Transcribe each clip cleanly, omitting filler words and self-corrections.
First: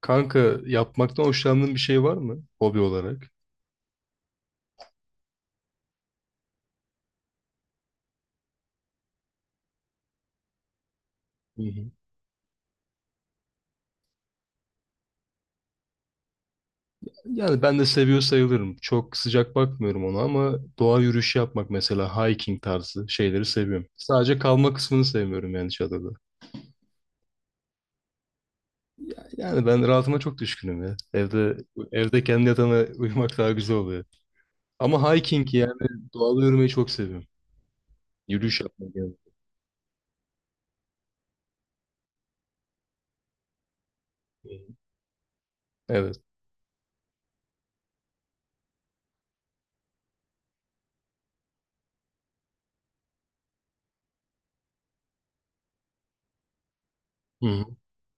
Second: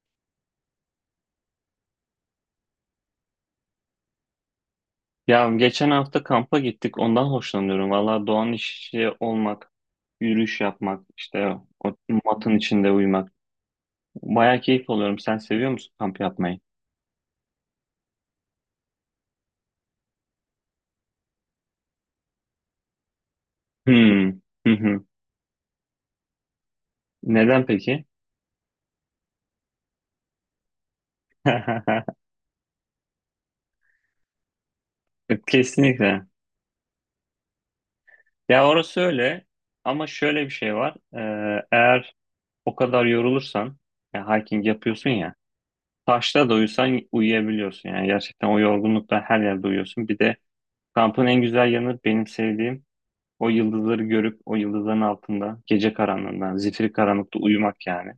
Kanka, yapmaktan hoşlandığın bir şey var mı hobi olarak? Ya geçen hafta kampa gittik. Ondan hoşlanıyorum. Valla doğanın içi olmak, yürüyüş yapmak, işte Hı hı. o matın içinde uyumak. Baya keyif alıyorum. Sen seviyor musun kamp yapmayı? Yani ben de seviyor sayılırım. Çok sıcak bakmıyorum ona ama doğa yürüyüşü yapmak mesela hiking tarzı şeyleri seviyorum. Hmm. Sadece Hı kalma kısmını hı. sevmiyorum yani çadırda. Neden peki? Yani ben rahatıma çok düşkünüm ya. Evde evde kendi yatağına uyumak daha güzel oluyor. Ama hiking yani Kesinlikle. doğada yürümeyi çok seviyorum. Yürüyüş Ya yapmak orası yani. öyle. Ama şöyle bir şey var. Eğer o kadar yorulursan, ya Hı hiking hı. yapıyorsun ya, Evet. taşta da uyusan uyuyabiliyorsun. Yani gerçekten o yorgunlukla her yerde uyuyorsun. Bir de kampın en güzel yanı benim sevdiğim o yıldızları görüp o yıldızların altında gece karanlığından, zifiri karanlıkta Hı hı. uyumak yani.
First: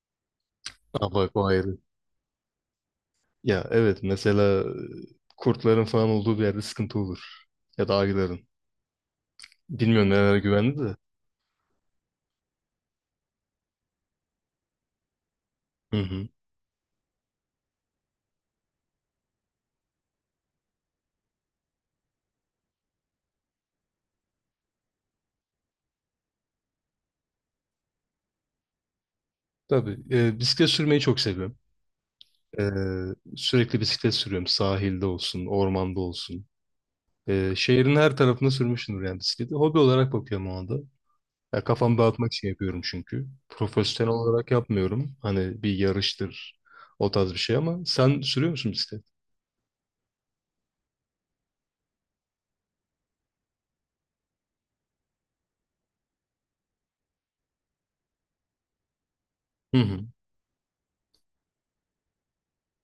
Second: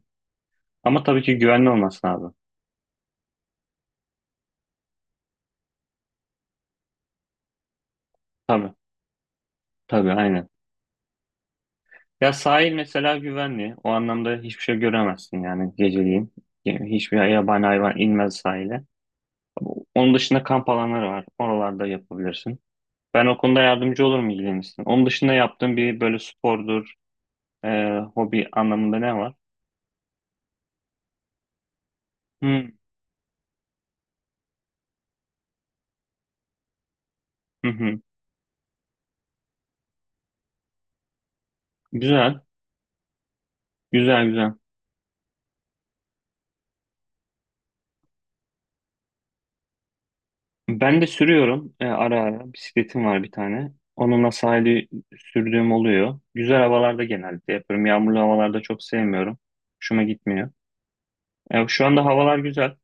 Ama Aa, tabii bak ki o güvenli ayrı. olması lazım. Ya evet mesela kurtların falan olduğu bir yerde sıkıntı olur. Ya da ayıların. Tabii, Bilmiyorum tabii, nelere aynen. güvendi de. Ya sahil mesela güvenli. O anlamda hiçbir şey göremezsin yani Hı hı. geceliğin. Yani hiçbir yabani hayvan inmez sahile. Onun dışında kamp alanları var. Oralarda yapabilirsin. Ben o konuda yardımcı olurum, ilgilenirsin. Onun dışında yaptığın bir böyle spordur, hobi anlamında ne var? Tabii. Bisiklet sürmeyi çok seviyorum. Hı, Sürekli bisiklet sürüyorum. Sahilde olsun, ormanda olsun. Hı, Şehrin hı. her tarafında sürmüşümdür yani bisikleti. Hobi olarak bakıyorum o anda. Ya, kafamı dağıtmak Güzel, için yapıyorum çünkü. Profesyonel güzel, olarak güzel. yapmıyorum. Hani bir yarıştır, o tarz bir şey ama sen sürüyor musun bisiklet? Ben de sürüyorum ara ara. Bisikletim var bir tane. Onunla sahili sürdüğüm oluyor. Güzel havalarda genellikle yapıyorum. Yağmurlu havalarda çok sevmiyorum. Hı hı. Hoşuma gitmiyor. Şu anda havalar güzel.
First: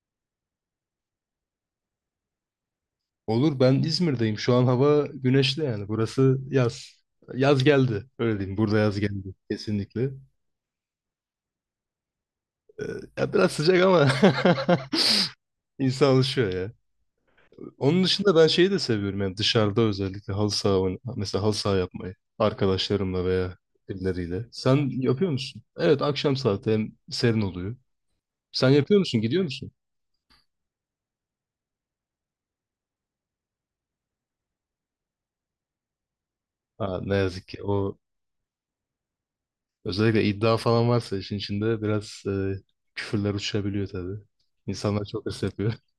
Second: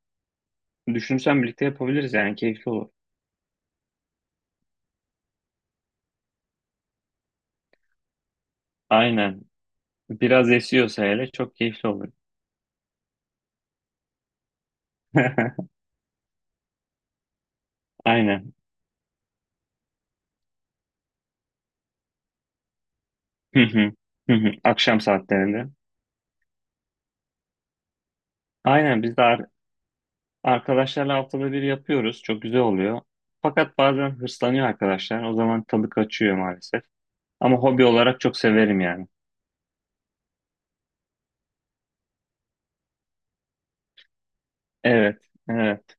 Düşünsem birlikte yapabiliriz, yani keyifli olur. Olur, ben İzmir'deyim. Şu an hava güneşli yani. Burası yaz. Yaz geldi. Öyle diyeyim. Burada yaz geldi. Aynen. Kesinlikle. Biraz esiyorsa hele çok keyifli olur. Ee, Ya biraz sıcak ama insan alışıyor ya. Onun dışında ben Aynen. şeyi de seviyorum yani dışarıda özellikle mesela halı saha yapmayı arkadaşlarımla veya Hı hı. Hı birileriyle. hı. Sen Akşam yapıyor musun? saatlerinde. Evet, akşam saati hem serin oluyor. Sen yapıyor Aynen, biz musun? de Gidiyor musun? arkadaşlarla haftada bir yapıyoruz. Çok güzel oluyor. Fakat bazen hırslanıyor arkadaşlar. O zaman tadı kaçıyor maalesef. Ha, ne yazık Ama ki hobi o olarak çok severim yani. özellikle iddia falan varsa işin içinde biraz küfürler uçabiliyor tabii. İnsanlar Evet, çok hırs yapıyor. evet.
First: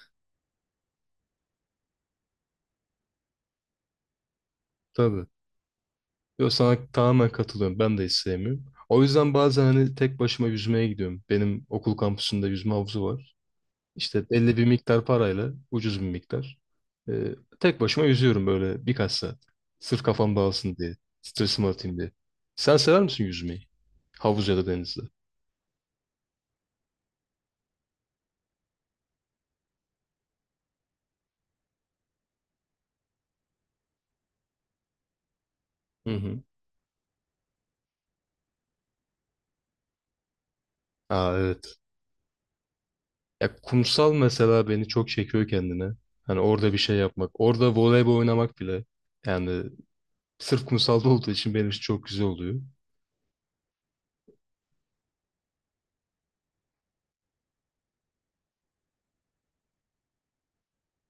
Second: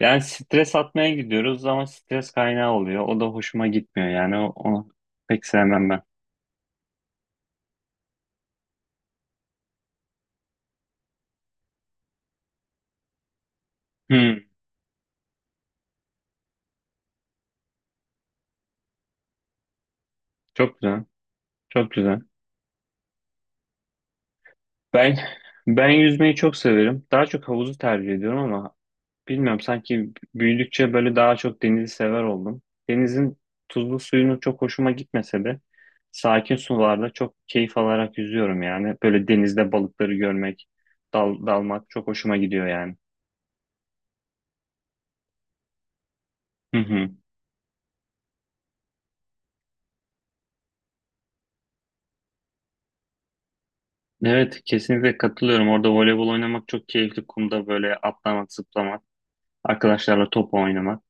Yani stres atmaya gidiyoruz ama stres kaynağı oluyor. O da hoşuma gitmiyor yani. Onu Tabii. pek sevmem ben. Yo, sana tamamen katılıyorum. Ben de hiç sevmiyorum. O yüzden bazen hani tek başıma yüzmeye gidiyorum. Benim okul kampüsünde yüzme havuzu var. İşte Hmm, belli bir miktar parayla, ucuz bir miktar. Ee, Tek başıma yüzüyorum böyle birkaç saat. Sırf kafam dağılsın çok diye, güzel, stresimi çok atayım diye. güzel. Sen sever misin yüzmeyi? Havuz ya da denizde. Ben ben yüzmeyi çok severim. Daha çok havuzu tercih ediyorum ama bilmiyorum, sanki büyüdükçe böyle daha çok denizi sever oldum. Denizin tuzlu suyunu çok hoşuma gitmese de Hı hı. sakin sularda çok keyif alarak yüzüyorum yani. Böyle denizde balıkları görmek, Aa evet. dalmak çok hoşuma gidiyor yani. Ya kumsal mesela beni çok çekiyor kendine. Hani orada bir Hı şey hı. yapmak, orada voleybol oynamak bile. Yani sırf kumsalda olduğu için benim için çok güzel oluyor. Evet, kesinlikle katılıyorum. Orada voleybol oynamak çok keyifli. Kumda böyle atlamak, zıplamak, arkadaşlarla top oynamak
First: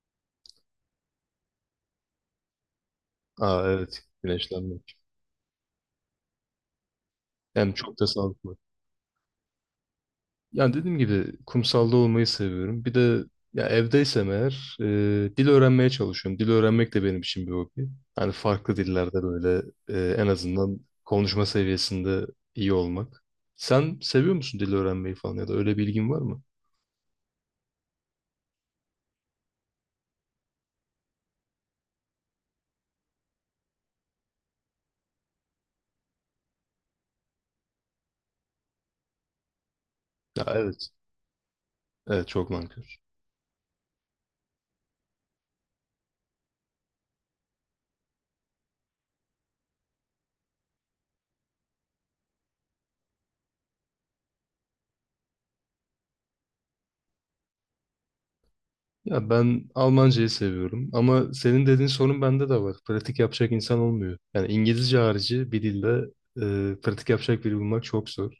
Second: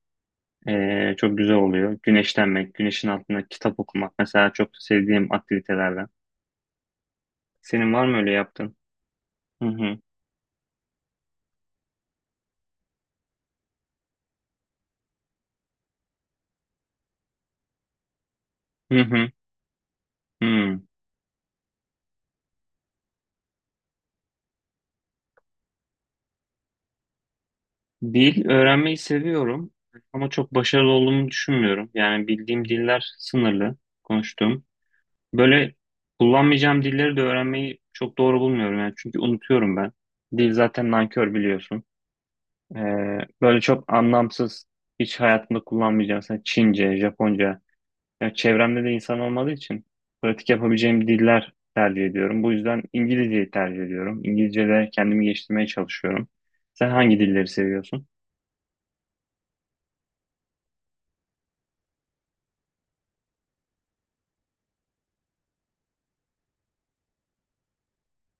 çok güzel oluyor. Güneşlenmek, güneşin altında Aa kitap evet, okumak mesela çok güneşlenmek. sevdiğim aktivitelerden. Yani Senin çok da var mı öyle sağlıklı. yaptığın? Hı hı. Yani dediğim gibi kumsalda olmayı seviyorum. Bir de ya evdeysem eğer dil öğrenmeye çalışıyorum. Dil öğrenmek de benim için bir hobi. Hani farklı Hı dillerde hı. böyle en azından Hı. konuşma seviyesinde iyi olmak. Sen seviyor musun dil öğrenmeyi falan ya da öyle bir ilgin var mı? Dil öğrenmeyi seviyorum ama çok başarılı olduğumu düşünmüyorum. Yani bildiğim diller sınırlı, konuştuğum. Böyle kullanmayacağım dilleri de öğrenmeyi çok doğru bulmuyorum yani, çünkü unutuyorum ben. Ya Dil evet. zaten nankör, biliyorsun. Evet, çok nankör. Böyle çok anlamsız, hiç hayatımda kullanmayacağım. Mesela Çince, Japonca. Yani çevremde de insan olmadığı için pratik yapabileceğim diller tercih ediyorum. Bu yüzden İngilizceyi tercih ediyorum. İngilizce'de kendimi geliştirmeye çalışıyorum. Sen hangi dilleri seviyorsun? Ya ben Almancayı seviyorum ama senin dediğin sorun bende de var. Pratik yapacak insan olmuyor. Yani İngilizce harici bir dilde pratik yapacak biri bulmak çok zor.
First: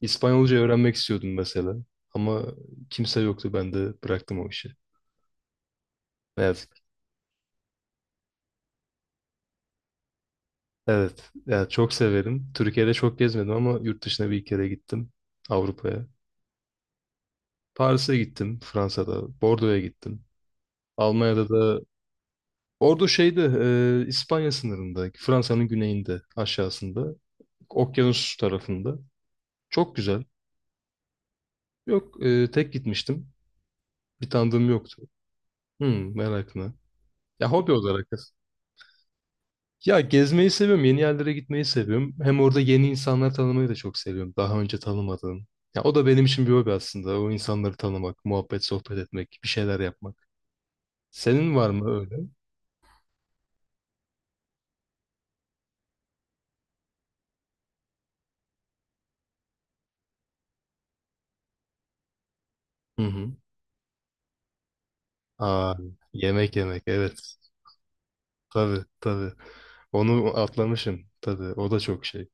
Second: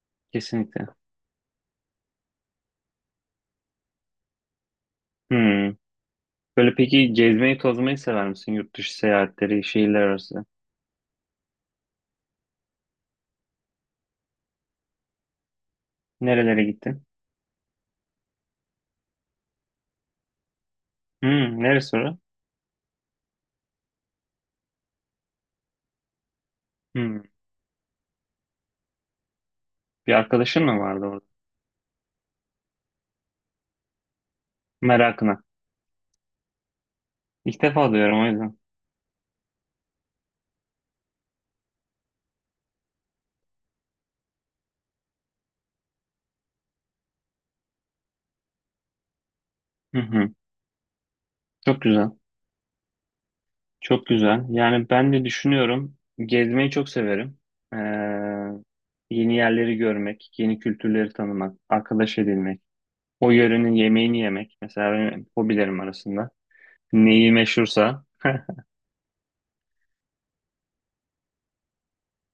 İspanyolca Kesinlikle. öğrenmek istiyordum mesela ama kimse yoktu, ben de bıraktım o işi. Hmm. Evet, Böyle peki, gezmeyi, tozmayı sever misin? Yurt dışı seyahatleri, şehirler arası. evet. Ya çok severim. Türkiye'de çok gezmedim ama yurt dışına bir kere gittim, Avrupa'ya. Nerelere gittin? Paris'e gittim, Fransa'da, Bordo'ya gittim. Almanya'da Hmm, da neresi orası? ordu şeyde, İspanya sınırında, Fransa'nın güneyinde, aşağısında. Hmm. Okyanus tarafında. Çok Bir güzel. arkadaşın mı vardı orada? Yok tek gitmiştim. Bir tanıdığım yoktu. Merakına. Hmm, merakına. Ya İlk hobi defa olarak. duyuyorum, o yüzden. Ya gezmeyi seviyorum. Yeni yerlere gitmeyi seviyorum. Hem orada yeni insanlar tanımayı da çok seviyorum. Daha önce tanımadığım. Ya o da benim için bir hobi aslında. O insanları tanımak, muhabbet, sohbet etmek, bir şeyler Hı yapmak. hı. Senin var Çok mı güzel. öyle? Çok güzel. Yani ben de düşünüyorum. Gezmeyi çok severim. Ee, yeni yerleri görmek, yeni kültürleri tanımak, arkadaş edinmek, Hı o hı. yörenin yemeğini yemek. Mesela benim Aa, hobilerim arasında. yemek yemek, evet. Neyi meşhursa. Tabii tabii. Onu atlamışım. Tabii o da çok şey.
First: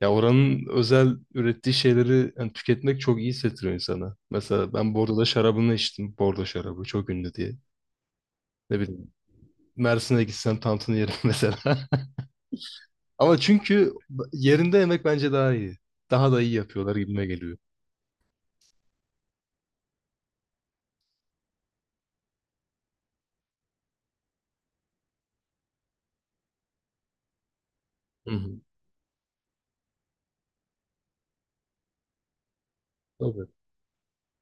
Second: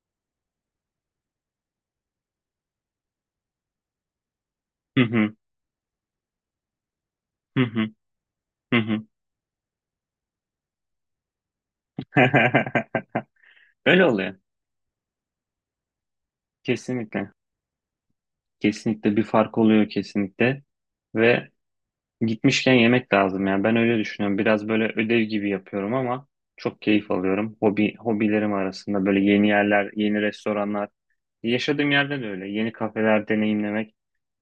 Ya oranın özel ürettiği şeyleri yani tüketmek çok iyi hissettiriyor insana. Mesela ben Hı Bordo'da hı, şarabını içtim. Bordo şarabı çok ünlü diye. hı hı, Ne hı hı. bileyim, Mersin'e gitsem tantını yerim mesela. Ama çünkü Öyle oluyor. yerinde yemek bence daha iyi. Daha da iyi yapıyorlar gibime Kesinlikle. geliyor. Kesinlikle bir fark oluyor, kesinlikle. Ve gitmişken yemek lazım ya. Ben öyle düşünüyorum. Biraz böyle ödev gibi yapıyorum ama çok keyif alıyorum. Hobi, Hı hobilerim hı. arasında böyle yeni yerler, yeni restoranlar. Yaşadığım yerde de öyle. Yeni kafeler Tabii. deneyimlemek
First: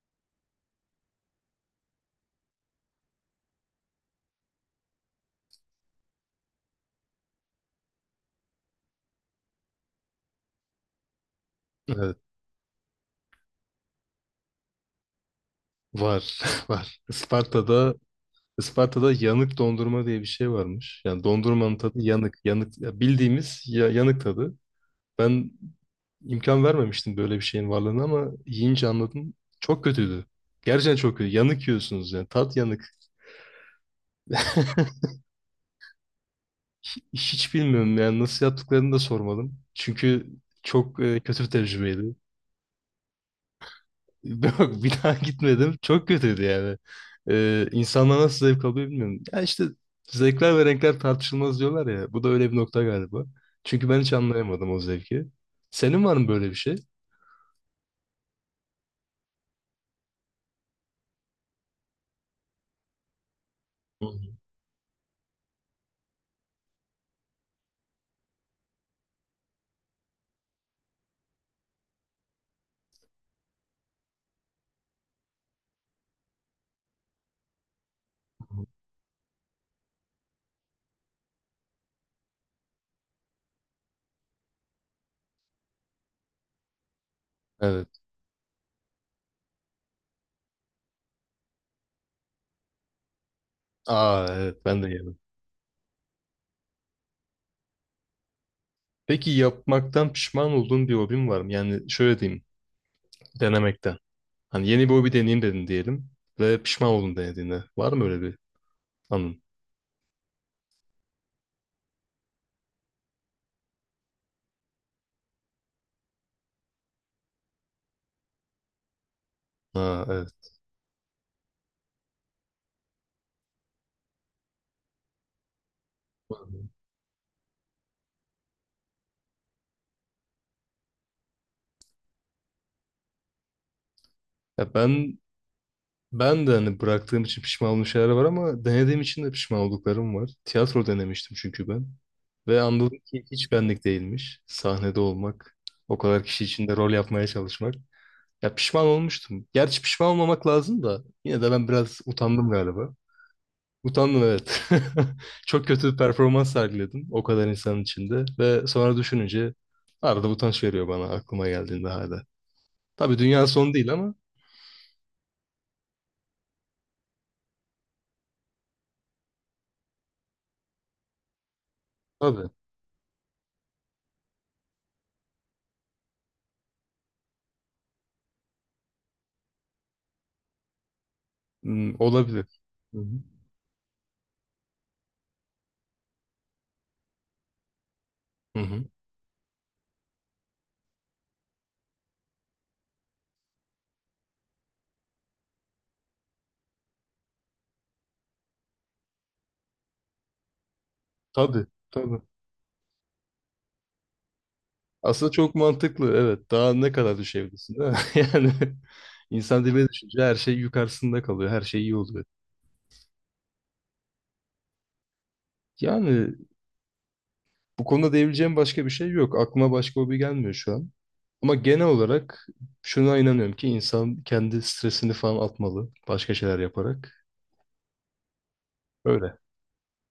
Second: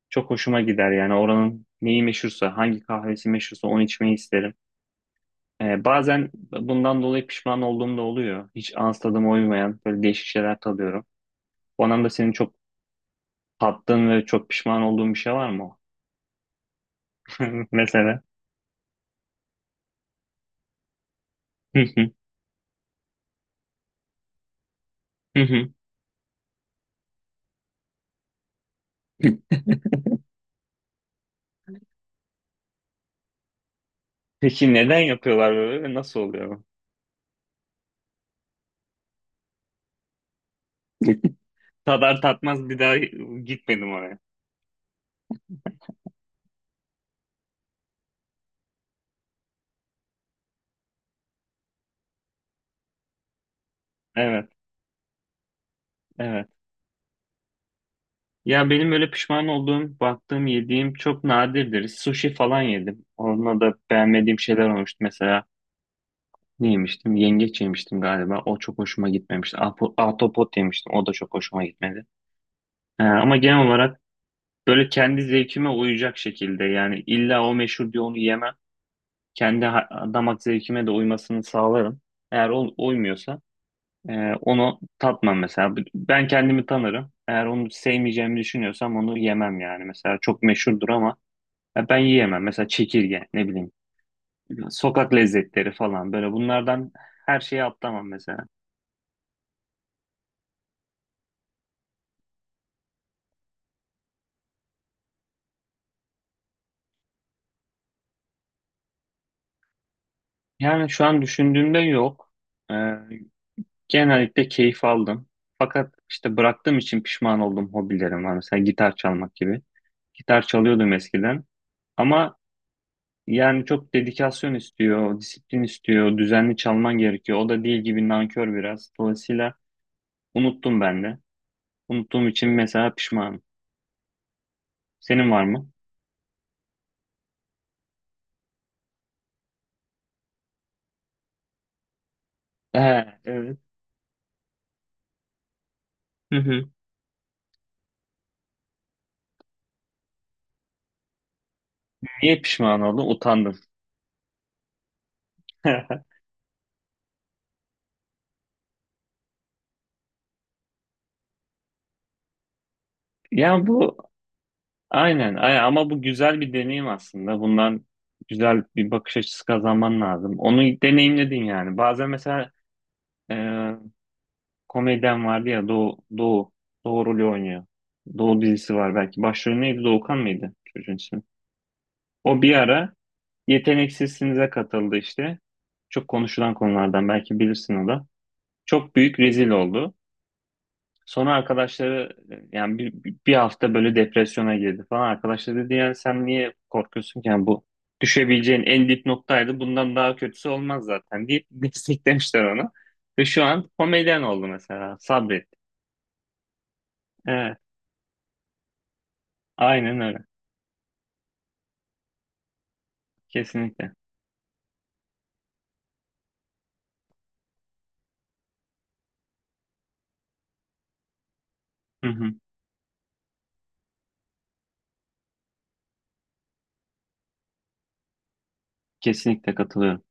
çok hoşuma gider. Yani oranın neyi meşhursa, hangi kahvesi meşhursa onu içmeyi isterim. Bazen bundan dolayı pişman olduğum da oluyor. Hiç ağız tadıma uymayan böyle değişik şeyler tadıyorum. O anlamda Evet. senin çok tattığın ve çok pişman olduğun bir şey var mı? Var. Var. Isparta'da Mesela. Isparta'da yanık dondurma diye bir şey varmış. Yani dondurmanın tadı yanık. Yanık ya bildiğimiz ya, yanık tadı. Ben imkan vermemiştim böyle bir şeyin varlığına ama yiyince anladım. Çok kötüydü. Gerçekten çok kötü. Yanık yiyorsunuz yani. Tat yanık. Peki neden yapıyorlar böyle ve nasıl oluyor? Hiç bilmiyorum yani nasıl yaptıklarını da sormadım. Çünkü çok kötü bir tecrübeydi. Tadar tatmaz bir daha gitmedim oraya. Yok, bir daha gitmedim. Çok kötüydü yani. İnsanlar nasıl zevk alıyor bilmiyorum. Ya işte zevkler ve renkler tartışılmaz diyorlar ya. Bu da öyle bir nokta galiba. Çünkü ben hiç Evet, anlayamadım o zevki. Senin var mı evet. böyle bir şey? Ya benim böyle pişman olduğum, baktığım, yediğim çok nadirdir. Sushi falan yedim. Onunla da Hı beğenmediğim şeyler olmuştu. Mesela ne yemiştim? Yengeç yemiştim galiba. O çok hoşuma gitmemişti. Ahtapot yemiştim. O da çok hoşuma gitmedi. Ama genel olarak böyle kendi zevkime uyacak şekilde, yani illa o meşhur diye onu yemem. hı. Kendi damak zevkime de uymasını sağlarım. Eğer o uymuyorsa, onu tatmam mesela. Ben kendimi tanırım. Eğer onu Evet. sevmeyeceğimi düşünüyorsam onu yemem yani. Mesela çok meşhurdur ama ya ben yiyemem. Mesela çekirge, ne bileyim, Aa evet, ben de sokak yedim. lezzetleri falan, böyle bunlardan her şeyi atlamam mesela. Peki yapmaktan pişman olduğun bir hobin var mı? Yani şöyle diyeyim, denemekten. Hani yeni bir hobi deneyeyim dedin diyelim ve pişman oldun denediğinde. Var mı öyle bir anın? Yani şu an düşündüğümde yok. Ee, genellikle keyif aldım. Fakat işte bıraktığım için pişman oldum hobilerim var. Mesela gitar çalmak gibi. Ha Gitar evet. çalıyordum eskiden. Ama yani çok dedikasyon istiyor, disiplin istiyor, düzenli çalman gerekiyor. O da değil gibi, nankör biraz. Dolayısıyla unuttum ben de. Unuttuğum için mesela pişmanım. Ya ben Senin var mı? ben de hani bıraktığım için pişman olduğum şeyler var ama denediğim için de pişman olduklarım var. Tiyatro denemiştim çünkü ben. Ve He, anladım ki hiç evet. benlik değilmiş. Sahnede olmak, o kadar Hı kişi hı. içinde rol yapmaya çalışmak. Ya pişman olmuştum. Gerçi pişman olmamak lazım da yine de ben biraz Niye utandım pişman galiba. oldum? Utandım. Utandım evet. Çok kötü bir performans sergiledim o kadar insanın içinde ve sonra düşününce arada utanç veriyor bana aklıma geldiğinde hala. Tabii dünya Ya son değil bu, ama aynen, ama bu güzel bir deneyim aslında. Bundan güzel bir bakış açısı kazanman lazım. Onu deneyimledin yani. Bazen tabii mesela komedyen vardı ya, Doğu rolü oynuyor. Doğu dizisi var belki. Başrolü neydi? Doğukan mıydı çocuğun ismi? hmm, O bir olabilir. ara Hı hı. Yeteneksizsinize katıldı işte. Çok konuşulan konulardan, belki bilirsin o da. Hı hı. Çok büyük rezil oldu. Sonra arkadaşları yani bir hafta böyle depresyona girdi falan. Arkadaşları dedi yani, sen niye korkuyorsun ki? Yani bu düşebileceğin en dip noktaydı. Bundan daha kötüsü olmaz zaten, deyip Tabii tabii. desteklemişler onu. Ve şu an komedyen oldu mesela. Aslında Sabret. çok mantıklı, evet. Daha ne kadar Evet. düşebilirsin değil mi? Yani insan dibine Aynen düşünce öyle. her şey yukarısında kalıyor. Her şey iyi oluyor. Kesinlikle. Yani bu konuda diyebileceğim başka bir şey yok. Aklıma başka hobi gelmiyor şu an. Ama genel Hı hı. olarak şuna inanıyorum ki insan kendi stresini falan atmalı başka şeyler yaparak. Öyle. Kesinlikle katılıyorum.